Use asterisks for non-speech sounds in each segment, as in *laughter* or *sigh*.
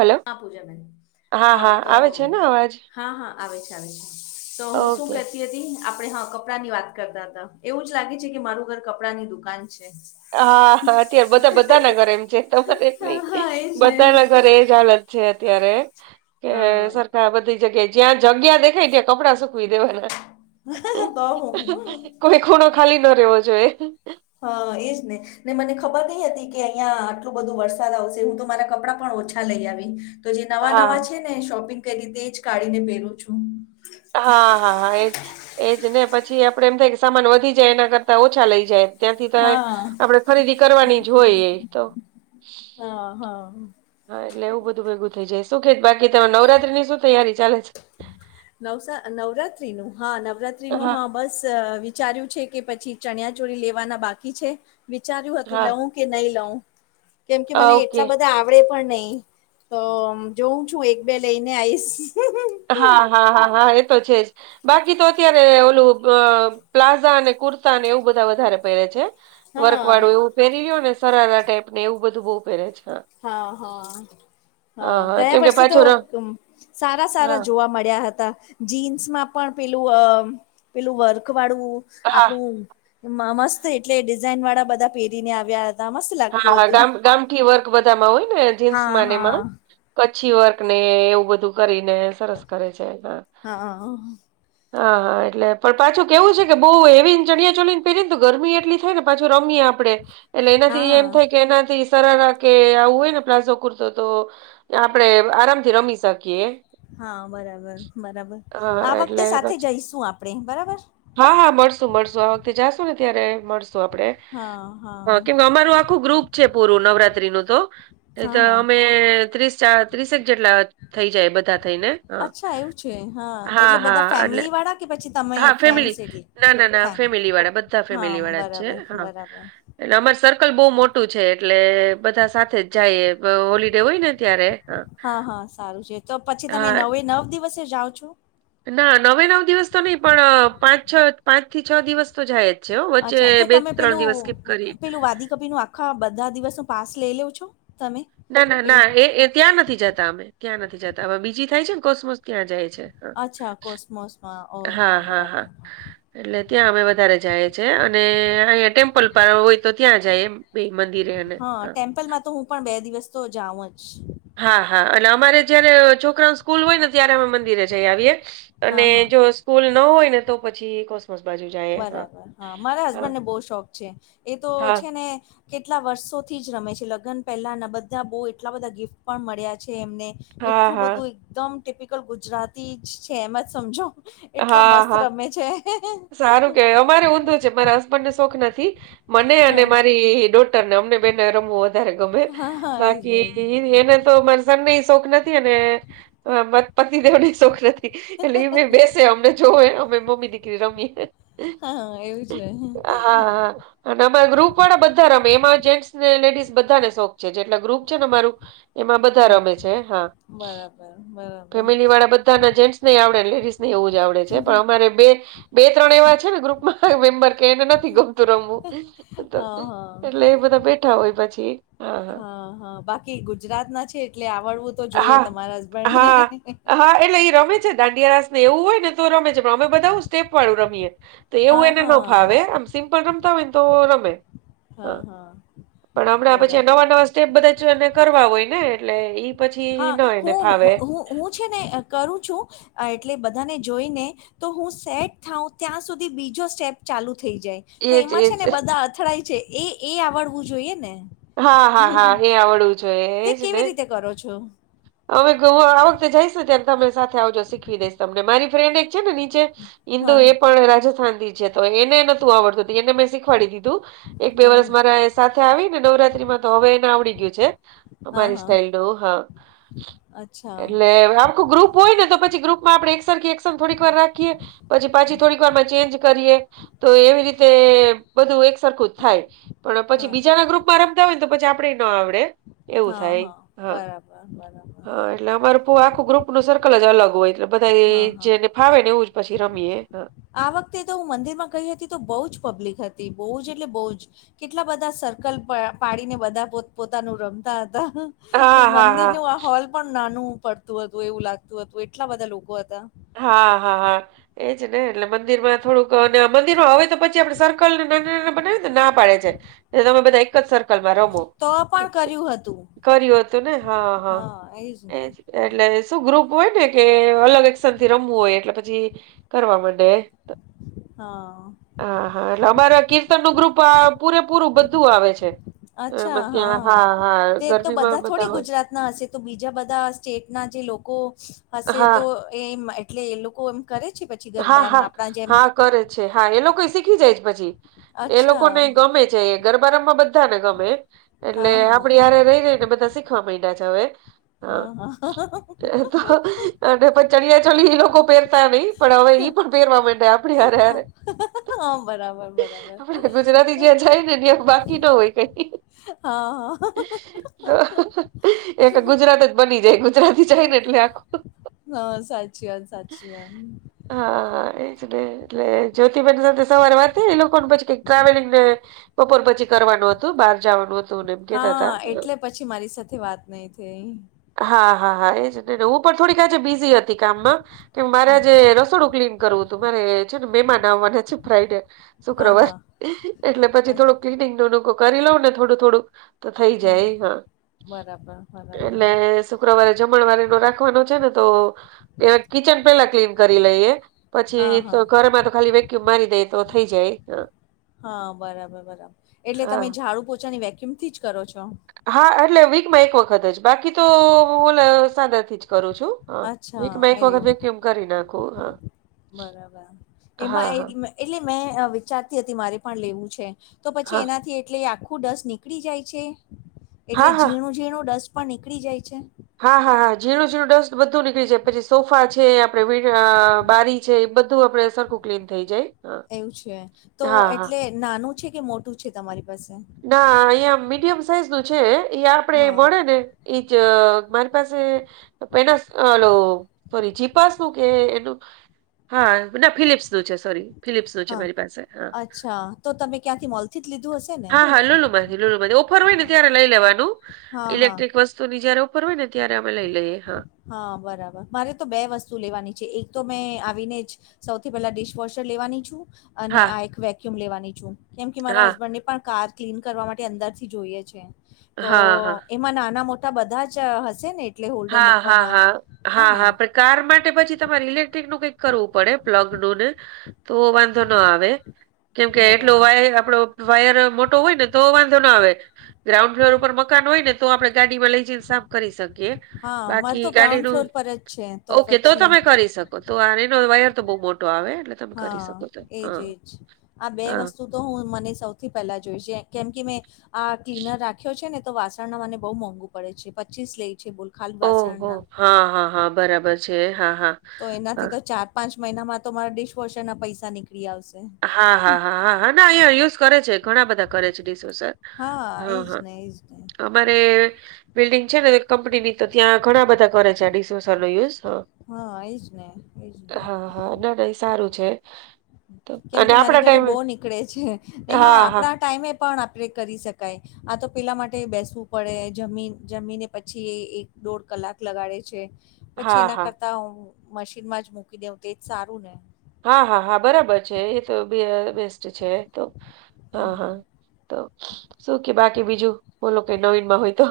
Hello હ પૂજા મે હા તો આવે છે ને અવાજ હા હા આવે છે આવે છે તો હું શું ઓકે કે આપે હા કપડા ની વાત કરતા હતા એવું જ લાગે છે કે મારું ઘર કપડા ની દુકાન છે હા હા અત્યારે બધા બધાના ઘરે એમ છે તમારે હા નહી હા એજ ને બધા ના ઘરે એ જ હાલત છે અત્યારે કે હા સરકાર બધી જગ્યા જ્યાં જગ્યા દેખાય ત્યાં કપડા સુકવી દેવાને હ તો હ કોઈ ખૂણો ખાલી ન રહેેવો જોઈએ હા એજ ને ને મને ખબર નઈ હતી કે અહિયાં આટલું બધું વરસાદ આવશે હું તો મારા કપડાં પણ ઓછા લઈ આવી તો જે નવા હા નવા છે ને શોપિંગ કરી તે જ કાઢીને પહેરું છું હા હા હા એજ એજ ને પછી આપડે એમ થાય કે સામાન વધી જાય એના કરતાં ઓછા લઇ જાય ત્યાંથી તો હા આપડે ખરીદી કરવાની જ હોય એ તો હા હા હા એટલે એવું બધું ભેગું થઈ જાય શું કે બાકી તમે નવરાત્રી ની શું તૈયારી ચાલે છે નવ નવરાત્રી નું હા નવરાત્રી નું હા બસ વિચાર્યું છે કે પછી ચણ્યા ચોરી લેવાના બાકી છે વિચાર્યું હતું હા લવું કે નહી લઉ કેમ કે આ મને ઓકે એટલા બધા આવડે પણ નહી તો જોઉં છું એક બે લઈને આઈશ હા હા હા હા એ તો છે જ બાકી તો અત્યારે ઓલું પ્લા ા કુર્તા ને એવું બધા વધારે પહેરે છે વર્ક હા વાળું એવું પહેરી્યો ને સરરાારા ટાઈપ ને એવું બધું બઉુ પહેરે છે હા હા હા ગયા કેમ કે વર્ષે પાછો તો ર સારા હા સારા જોવા મળ્યા હતા. જીન્સ માં પણ પેલું અ પેલું વર્ક વાળું હા આપણું મ મસ્ત એટલે ડિઝાઇન વાળા બધા પહેરીને આવ્યા હતા મસ્ત હા લાગતું હા હતું ગામ ગામઠી વર્ક બધામાં હોય ને હા જીન્સમાંને એમાં. હા કચ્છી વર્ક ને એવું બધું કરીને સરસ કરે છે હા. હા હા હા એટલે પણ પાછું કેવું છે કે બહુ એવી ચણિયા ચોલી પેને તો ગરમી એટલી થાય ને પાછું રમીએ આપડે એટલે એનાથી એમ હા થાય કે કેનાથી સરળા કે આવું હોય ને પ્લાઝો કુર્તો તો આપડણે આરામથી રમી શકીએ હા બરાબર બરાબર હા આ એટલે વખતે સાથે પછી જઈશું આપણેે બરાબર હા હા મળશું મળશું આ વખતે જાશો ને ત્યારે મળશું આપડણે હા હા અમારું આખું ગ્રુપ છે પૂરું નવરાત્રી નું તો એત હા હા અમે ત્રીસ ચાર ત્રીસેક જેટલા થઈ જાય બધા થઈને. હા અચ્છા એવું છે હા એટલે હા બધા એટલે ફેમિલી વાળા કે પછી તમે હા ફેમિલી ફ્રેન્ડસ એટલે ના ના ના ફેમ ફેમિલી વાળા બધા હા ફેમિલી વાળા છે બરાબર હા. બરાબર એટલે અમાર સર્કલ બહુ મોટું છે એટલે બધા સાથે જ જાઈએ. હા હોલિડે હોય ને ત્યારે હા. હા હા સારું છે તો પછી તમે હા નવે નવ દિવસે જાઓ છો. ના નવે નવ દિવસ તો નહી પણ પાંચ છ પાંચ થી છ દિવસ તો જાય જ. છે હો વચ્ચે અચ્છા તો બે તમે ત્રણ પેલું દિવસ સ્કીપ કરી પેલું વાદી કપી નું આ હા બધા દિવસનો પાસ લેઈ લેઉ છું તમે. ના ના પેલું ના એ એ ત્યાં નથી જતા અમે ત્યાં નથી જતા હવે બીજી થાય છે ને કોસમોસ ત્યાં જાય છે. છે હા. મોસમાં ઓહો બરાબર હા. એટલે ત્યાં અમે વધારે જાઈએ છીએ અને અહીંયા ટેમ્પલ પર હોય તો ત્યાં જાય એમ. બે મંદિરે એને હા ટેમ્પલમાં તો હું પણ બે દિવસ તો જાઉં જ છ હા હા અને અમારે જયારે છોકરાઓન સ્કૂલ હોય ને ત્યારે અમે મંદિરે જઈ આવીએ. હા અને હા જો સ્કૂલ ન હોય ને તો પછી કોસમોસ બાજુ જાય. બરાબર હા મારા હસબન્ડને બહું શોખ છે એ તો હા છે ને કેટલા વર્ષોથી જ રમે છે લગન પહેલાના બધા બહુ એટલા બધા ગિફ્ટ પણ મળ્યા છે એમને. હા એટલું હા બધું એકદમ ટિપિકલ ગુજરાતી જ છે એમ જ સમજો. એટલા હા. મસ્ત હા રમે છે હેહે. સારું કેવાય અમારે ઊંધું છે મારા હસબન્ડને શોખ નથી મને અને હા મારી ડોટ તન અમને બેને રમવું વધારે ગમે હા હા એજ ને બાકી એજ ને એને તો માર સનનેય શોખ નથી અને માર પતિદેવ નેય શોખ નથી. એટલે એ મે બેસે અમને જોવે અમે મમ્મી દીકરી રમીએને. હા એવું છે. અને અમાર ગ્રુપ વાળા બધા રમે એમાં જેન્ટસ ને લેડીસ બધાને શોખ છે જે એટલે ગ્રુપ છે ને મારું એમાં બધા હા, રમે છે હા બરાબર બરાબર ફેમિલી વાળા બધા ના જેન્ટ્સ નહ આવડે લેડીસ એવું જ આવડે છે પણ અમારે બે બે ત્રણ એવા છે ને ગ્રુપમાં મેમ્બર કે એને નથી ગમતું રમવું. તો હા હા. એટલે એ બધા બેઠા હોય પછી. હા હા બાકી ગુજરાત ના છે એટલે આવડવું તો જોઈએ હા તમારા હસબન્ડને. હા હા એટલે ઈ રમે છેન દાંડિયા રાસ ને એવું હોય ને તો રમે છે પણ અમે બધા હું સ્ટેપ વાળું રમીએ તો એવું હા, એને ન હા. ફાવે એમ. સિમ્પલ રમતા હોય ન તો રમે હ હા, હા. પણ હમણાં પછી બરાબર. નવા નવા સ્ટેપ બધા એને કરવા હોય ને એટલે ઈ પછી ન હા એને હું ફાવે. હું છે ને કરું છું અ એટલે બધાને જોઈને તો હું સેટ થાઉ ત્યાં સુધી બીજો સ્ટેપ ચાલુ થઈ જાય. તો એજ એમાં એજ છે ને બધા અથડાય છે એ એ આવડવું જોઈએ ને. હા હા હા એ આવડવું જોઈએ તે એજ ને. કેવી રીતે કરો છો? હવે આ વખતે જઈશ ને ત્યારે તમે સાથે આવજો શીખવી દઈશ તમને મારી ફ્રેન્ડ એક છે ને. છે ઇન્દો હા, એ હા. પણ રાજસ્થાનથી છે તો એ તે નતુ આવડતું તે એને મેં શીખવાડી દીધું એક બે હા, વર્ષ હા. મારા એ સાથે આવી ને નવરાત્રીમાં તો હવે એને આવડી ગયું છે હા, અમારી હા. સ્ટાઈલ નું હા. અચ્છા. એટલે આખુ ગ્રુપ હોય ને તો પછી ગ્રુપમાં આપડે એકસ એકસ થોડીક વાર રાખીએ પછી પાછી થોડીક વાર માં ચેન્જ કરીએ. તો એવી રીતે બધું એક સરખું જ થાય. પણ પછી હા. બીજાના ગ્રુપમાં રમતા હોય ને તો પછી આપણેે ન આવડે એવું હા, થાય હા. બરાબર, બરાબર. હા એટલે અમાર પ આખું ગ્રુપ નું સર્કલ જ અલગ હોય એટલે બધા એ હા, હા. જેને. ફાવે ને એવું જ પછી રમીએ. આ વખતે તો હું મંદિરમાં ગઈ હતી તો બહુ જ પબ્લિક હતી બહુ જ એટલે બહુ જ. કેટલા બધા સર્કલ પા પાડીને બધા પો પોતાનું રમતા હતા. હા હા મંદિરનું આ હોલ પણ નાનું પડતું હતું એવું લાગતું હતું એટલા બધા લોકો હતા. હા હા હા એજ ને એટલે મંદિરમાં. થોડુંક અને આ મંદિરમાં હવે તો પછી આપણે સર્કલ ને નાના નાના બનાવી. ના પાડે છે તમે બધા એક જ સર. સર્કલમાં રમો તો પણ કર્યું હતું કર્યું હતું ને હા હા એજ. એટલે શું ગ્રુપ હોય ને કે અલગ. થી રમવું હોય એટલે પછી કરવા મડે. હા. હા હા એટલે અમારે કીર્તન નું ગ્રુપ પૂરેપૂરું બધું આવે છે. અચ્છા એમાં ત્યાં હા હા તે તો ગરબીમાં બધા થોડી હોય ગુજરાત. ના હશે તો બીજા બધા સ્ટેટ ના જે લોકો હશે હા તો. એમ એટલે એ લોકો એમ કરે છે પછી હા ગરબામ હા આપણા જેમ. હા કરે છે હા એ લોકો શીખી જાય છે પછી. એ અચ્છા લોકોને ગમે છે એ ગરબા રામાવા બધાને ગમે. એટલે હા આપડે હા હારે રહી રહી ને બધા શીખવા મંડ્યા છે હવે. હા એ તો. અને પણ ચળિયા ચોલી એ લોકો પહેરતા નહિ પણ હવે ઈ પણ પહેરવા મંડ્યા. આપણે હારે હારે હા બરાબર બરાબર આપડે ગુજરાતી જ્યાં જાય ને ત્યાં બાકી ન હોય. હા હા તો એક ગુજરાત. બની જાય ગુજરાતી જાય ને એટલે આખો. હા સાચી વાત સાચી વાત. હા એજ ને એટલે જ્યોતિબહેન સાથે સવારે વાત એ લોકોને પછી કઈ ટ્રાવેલિંગ ને. બપોર પછી કરવાનું હતું બહાર જવાનું હતું. ને એમ કેતા હા હતા. એટલે પછી મારી સાથે વાત નહી થઈ. હા હા હા એજ નેને હું પણ થોડીક બીઝી હતી કામમાં કે મારે. હમ, ને રસોડું ક્લીન કરવું હતું મારે છે ને મહેમાન આવવાના છે ફ્રાઇડે. હા શુક્રવાર હા એટલે પછી અચ્છા, થોડું ક્લીનિંગ નન કરી લઉ ને થોડું થોડું. તો થઈ જાય હા. પણરાબ એટલે *inaudible* શુક્રવારે જમણવારે એનો રાખવાનો છે ને તો એ કિચન પેલા ક્લીન કરી લઈએ. પછી હા તો હા ઘરમાં તો ખાલી વેક્યુમ મારી દે તો થઈ જાય. હા બરાબર બરાબર એટલે હા તમે ઝાડુ પોચાની વેક્યુમ થી જ કરો છો. હા એટલે વીકમાં એક વખત જ બાકી તો ઓલ સાદાથી જ. કરું છું હ અચ્છા વીક એક વખત એવું વેકયુમ કરી નાખું હા. બરાબર એમાં એ હા એટલે મેં વિચારતી હતી મારે પણ લેવું છે. તો પછી હા એનાથી એટલે આખું ડસ્ટ નીકળી જાય છે એટલે હા હા હા ઝીણું ઝીણું ડસ્ટ પણ નીકળી જાય છે. હા હા હા ઝીણુંઝીણું ડસ્ટ બધુ નીકળી જાય. પછી સોફા છે આપડે બારી છે એ બધું આપડે સરખું ક્લીન થઈ જાય. એવું છે તો હા હા એટલે નાનું છે, કે મોટું છે તમારી પાસે? ના અહિયાં મીડિયમ સાઈઝ નું છે એ આપણેે હા મળે ને. એજ મારી પાસે પેલો ઓલુ સોરી ચીપ પાસનું કે એનું હા મતલબ ફિલિપ્સ નું છે સોરી ફિલિપ્સ નું છે હા મારી પાસે હા. અચ્છા તો તમે ક્યાંથી મોલ થી જ લીધું હશે. ને હા હા લુલુ માથી લુલુ માથી ઓફર હોય ને હા ત્યારે લઈ લેવાનું હા હા ઇલેક્ટ્રિક વસ્ તું ની જયારે ઉપર હોય ને ત્યારે અમે લઈ લઈએ હા. હા બરાબર મારે તો બે વસ્તુ લેવાની છે, એક તો મેં આવીને જ સૌથી પેલા ડિશવોશર લેવાની છું. અને હા આ એક વેક્યુમ લેવાની છું, કેમ કે મારા હા હસબન્ડને પણ કાર ક્લીન કરવા માટે અંદર થી જોઈએ છે, તો હા હા એમાં નાના મો ટા બધા જ હશે ને એટલે હોલ્ડર હા હા મૂકવાના હા હા હા. કાર માટે પછી તમારે ઇલેક્ટ્રિક નું કઈક કરવું પડે પ્લગ નું ને તો વાંધો ન આવે કેમકે એટલો બરાબર વાયર આપડો વાયર મોટો હોય ને તો વાંધો ના આવે ગ્રાઉન્ડ ફ્લોર ઉપર મકાન હોય ને તો આપડે ગાડી માં લઈ જઈને સાફ કરી શકીએ. હા મારે બાકી તો ગ્રાઉન્ડ ગાડીનું ફ્લોર પર જ છે ઓકે તો પછી તમે ક કરી શકો તો આ એનો વાયર તો બહુ મોટો આવે એટલે. તમે કરી હા શકો તો એજ હા. એજ આ બે હા વસ્તુ તો હું મને સૌથી પહેલા જોઈશ કેમ કે મેં આ ક્લીનર રાખ્યો છે ને તો વાસ ણ નો મને બહુ મોંઘુ પડે છે, પચીસ લઈ છે, બોલ ખાલી વાસણ ઓહો ના હા હા હા બરાબર છે હા હા. તો એનાથી હા તો ચાર પાંચ મહિના માં તો મારા ડિશ વોસર ના પૈસા નીક ળી આવશે. હા હા હા હા હા ના અહીંયા યુઝ કરે છે, ઘણા બધા કરે છે, ડીસ વોસર. હા એજ ને એજ ને અમારે બિલ્ડિંગ છે, ને કંપનીની તો ત્યાં ઘણા બધા કરે છે, આ ડીસવોશર નો યુઝ. હા એજ ને એજ ને હા હા ના ના એ સારું છે. તો કેમ અને કે મારી આપણા ઘરે ટાઈમે બહુ નીકળે છે, ને હા આપણા ટાઈમે પણ આપણે કરી શકાય. આ તો પેલા માટે બેસવું પડે જમીન જમીને પછી એ એક દોઢ કલાક લગાડે છે. હા પછી એના હા કરતા હ મશીન માં જ મૂકી દેઉં તો એજ સારું ને. હા હા હા બરાબર છે, એ તો બેસ્ટ છે તો હા હમ. હા તો શું કે બાકી બીજું બોલો કઈ નવીન માં હોય તો?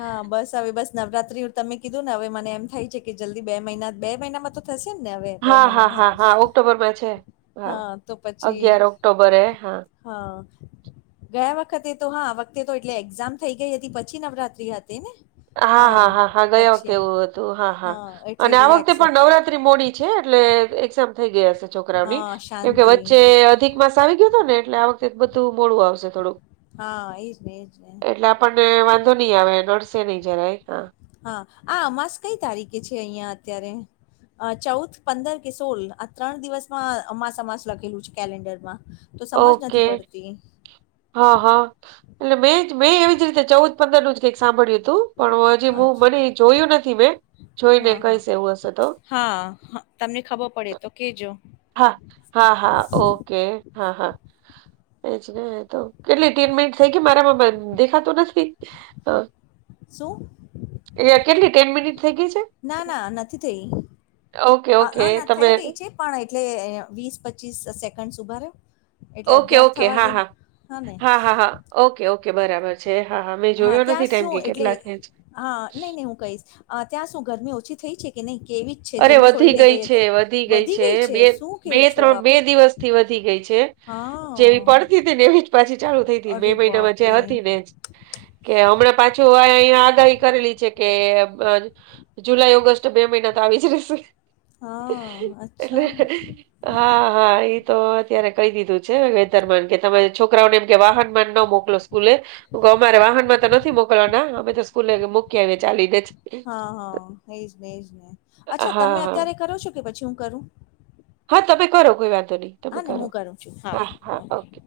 હા બસ હવે બસ નવરાત્રી તમે કીધું ને હવે મને એમ થાય છે કે જલ્દી બે મહિના બે મહિનામાં તો થશે ને હવે બે હા હા મહિનામાં હ હા હા ઓક્ટોબરમાં છે હા અગિયાર ઓક્ટોબરે હા હા. ગયા વખતે તો હા વખતે તો એટલે એક્ઝામ થઈ ગઈ હતી પછી નવરાત્રી હતી ને? હા હા હા હા ગયા વખતે એવું હતું હા હા એટલે અને આ વખતે રિલેક્સ પણ હતું. નવરા મોડી છે, એટલે એઝામ થઈ ગયા છોકરાઓની હા કેમ કે શાંતિ વચ્ચે અધિક માસ આવી ગયો હતો ને એટલે આ વખતે બધું મોડું આવશે થોડુંક. હા એજ ને એજ ને- એટલે આપણને વાંધો નઈ આવે નડસે નહી જરા હા. હા આ અમાસ કઈ તારીખે છે, અહિયાં અત્યારે? ચૌદ પંદર કે સોળ આ ત્રણ દિવસમાં અમાસ આમાંસ લખેલું છે કેલેન્ડરમાં. તો સમજ ઓકે. નથી પડતી હા હા એટલે મેં મેં એવી જ રીતે ચૌદ પંદર નું જ કઈક સાંભળ્યું હતું. પણ હું હજી હું અચ્છા. મને જોયું નથી મેં જોઈને હા હા કઈસ એવું હશે તો હા તમને ખબર પડે તો કેજો હા હા હા ઓકે હા હા એજ ન તો કેટલી તીન મિનિટ થઈ કે મારામાં દેખાતું નથી શું એ કેટલી ટેન મિનિટ થઈ ગઈ છે *inaudible* ના ના નથી થઈ. ઓકે હ અ ઓકે ના થઈ તમે ગઈ છે પણ એટલે વીસ પચીસ સેકન્ડ ઉભા રહો. ઓકે ઓકે હા હા હા હા હા ઓકે ઓકે બરાબર છે હા હા મે હા ત્યાં શું એટલે હા નહી નહી હું કહીશ ત્યાં શું ગરમી ઓછી થઈ છે. કે નહી કેવી જ છે અરે જેવી વધી છોડીને ગઈ છે વધી ગઈ છે બે શું બે કેવું છું ત્રણ બે બાપરે દિવસથી વધી ગઈ છે જેવી હા પડતી ને એવી પાછી ચાલુ થઈ મે અરે મહિનામાં જે બાપરે હતી ને કે હમણાં પાછો આ એ ત્યાં આગાહી કરેલી છે કે જુલાઈ ઓગસ્ટ બે મહિના આવી જ રહેશે હા એટલે અચ્છા હા હા એતો અત્યારે કઈ દીધું છે વેધર માન કે તમે છોકરાઓને એમ કે વાહન માં ન મોકલો સ્કૂલે અમારે વાહન માં તો નથી મોકલવાના અમે તો સ્કૂલે મૂકી આવીએ ચાલી ને જ હા હા એજ ને એજ ને હા અચ્છા તમે હા અત્યારે કરો છો કે પછી હું કરું. હા તમે કરો કોઈ વાંધો નહી તમે હા ને કરો હું કરું છું હા હા ઓકે.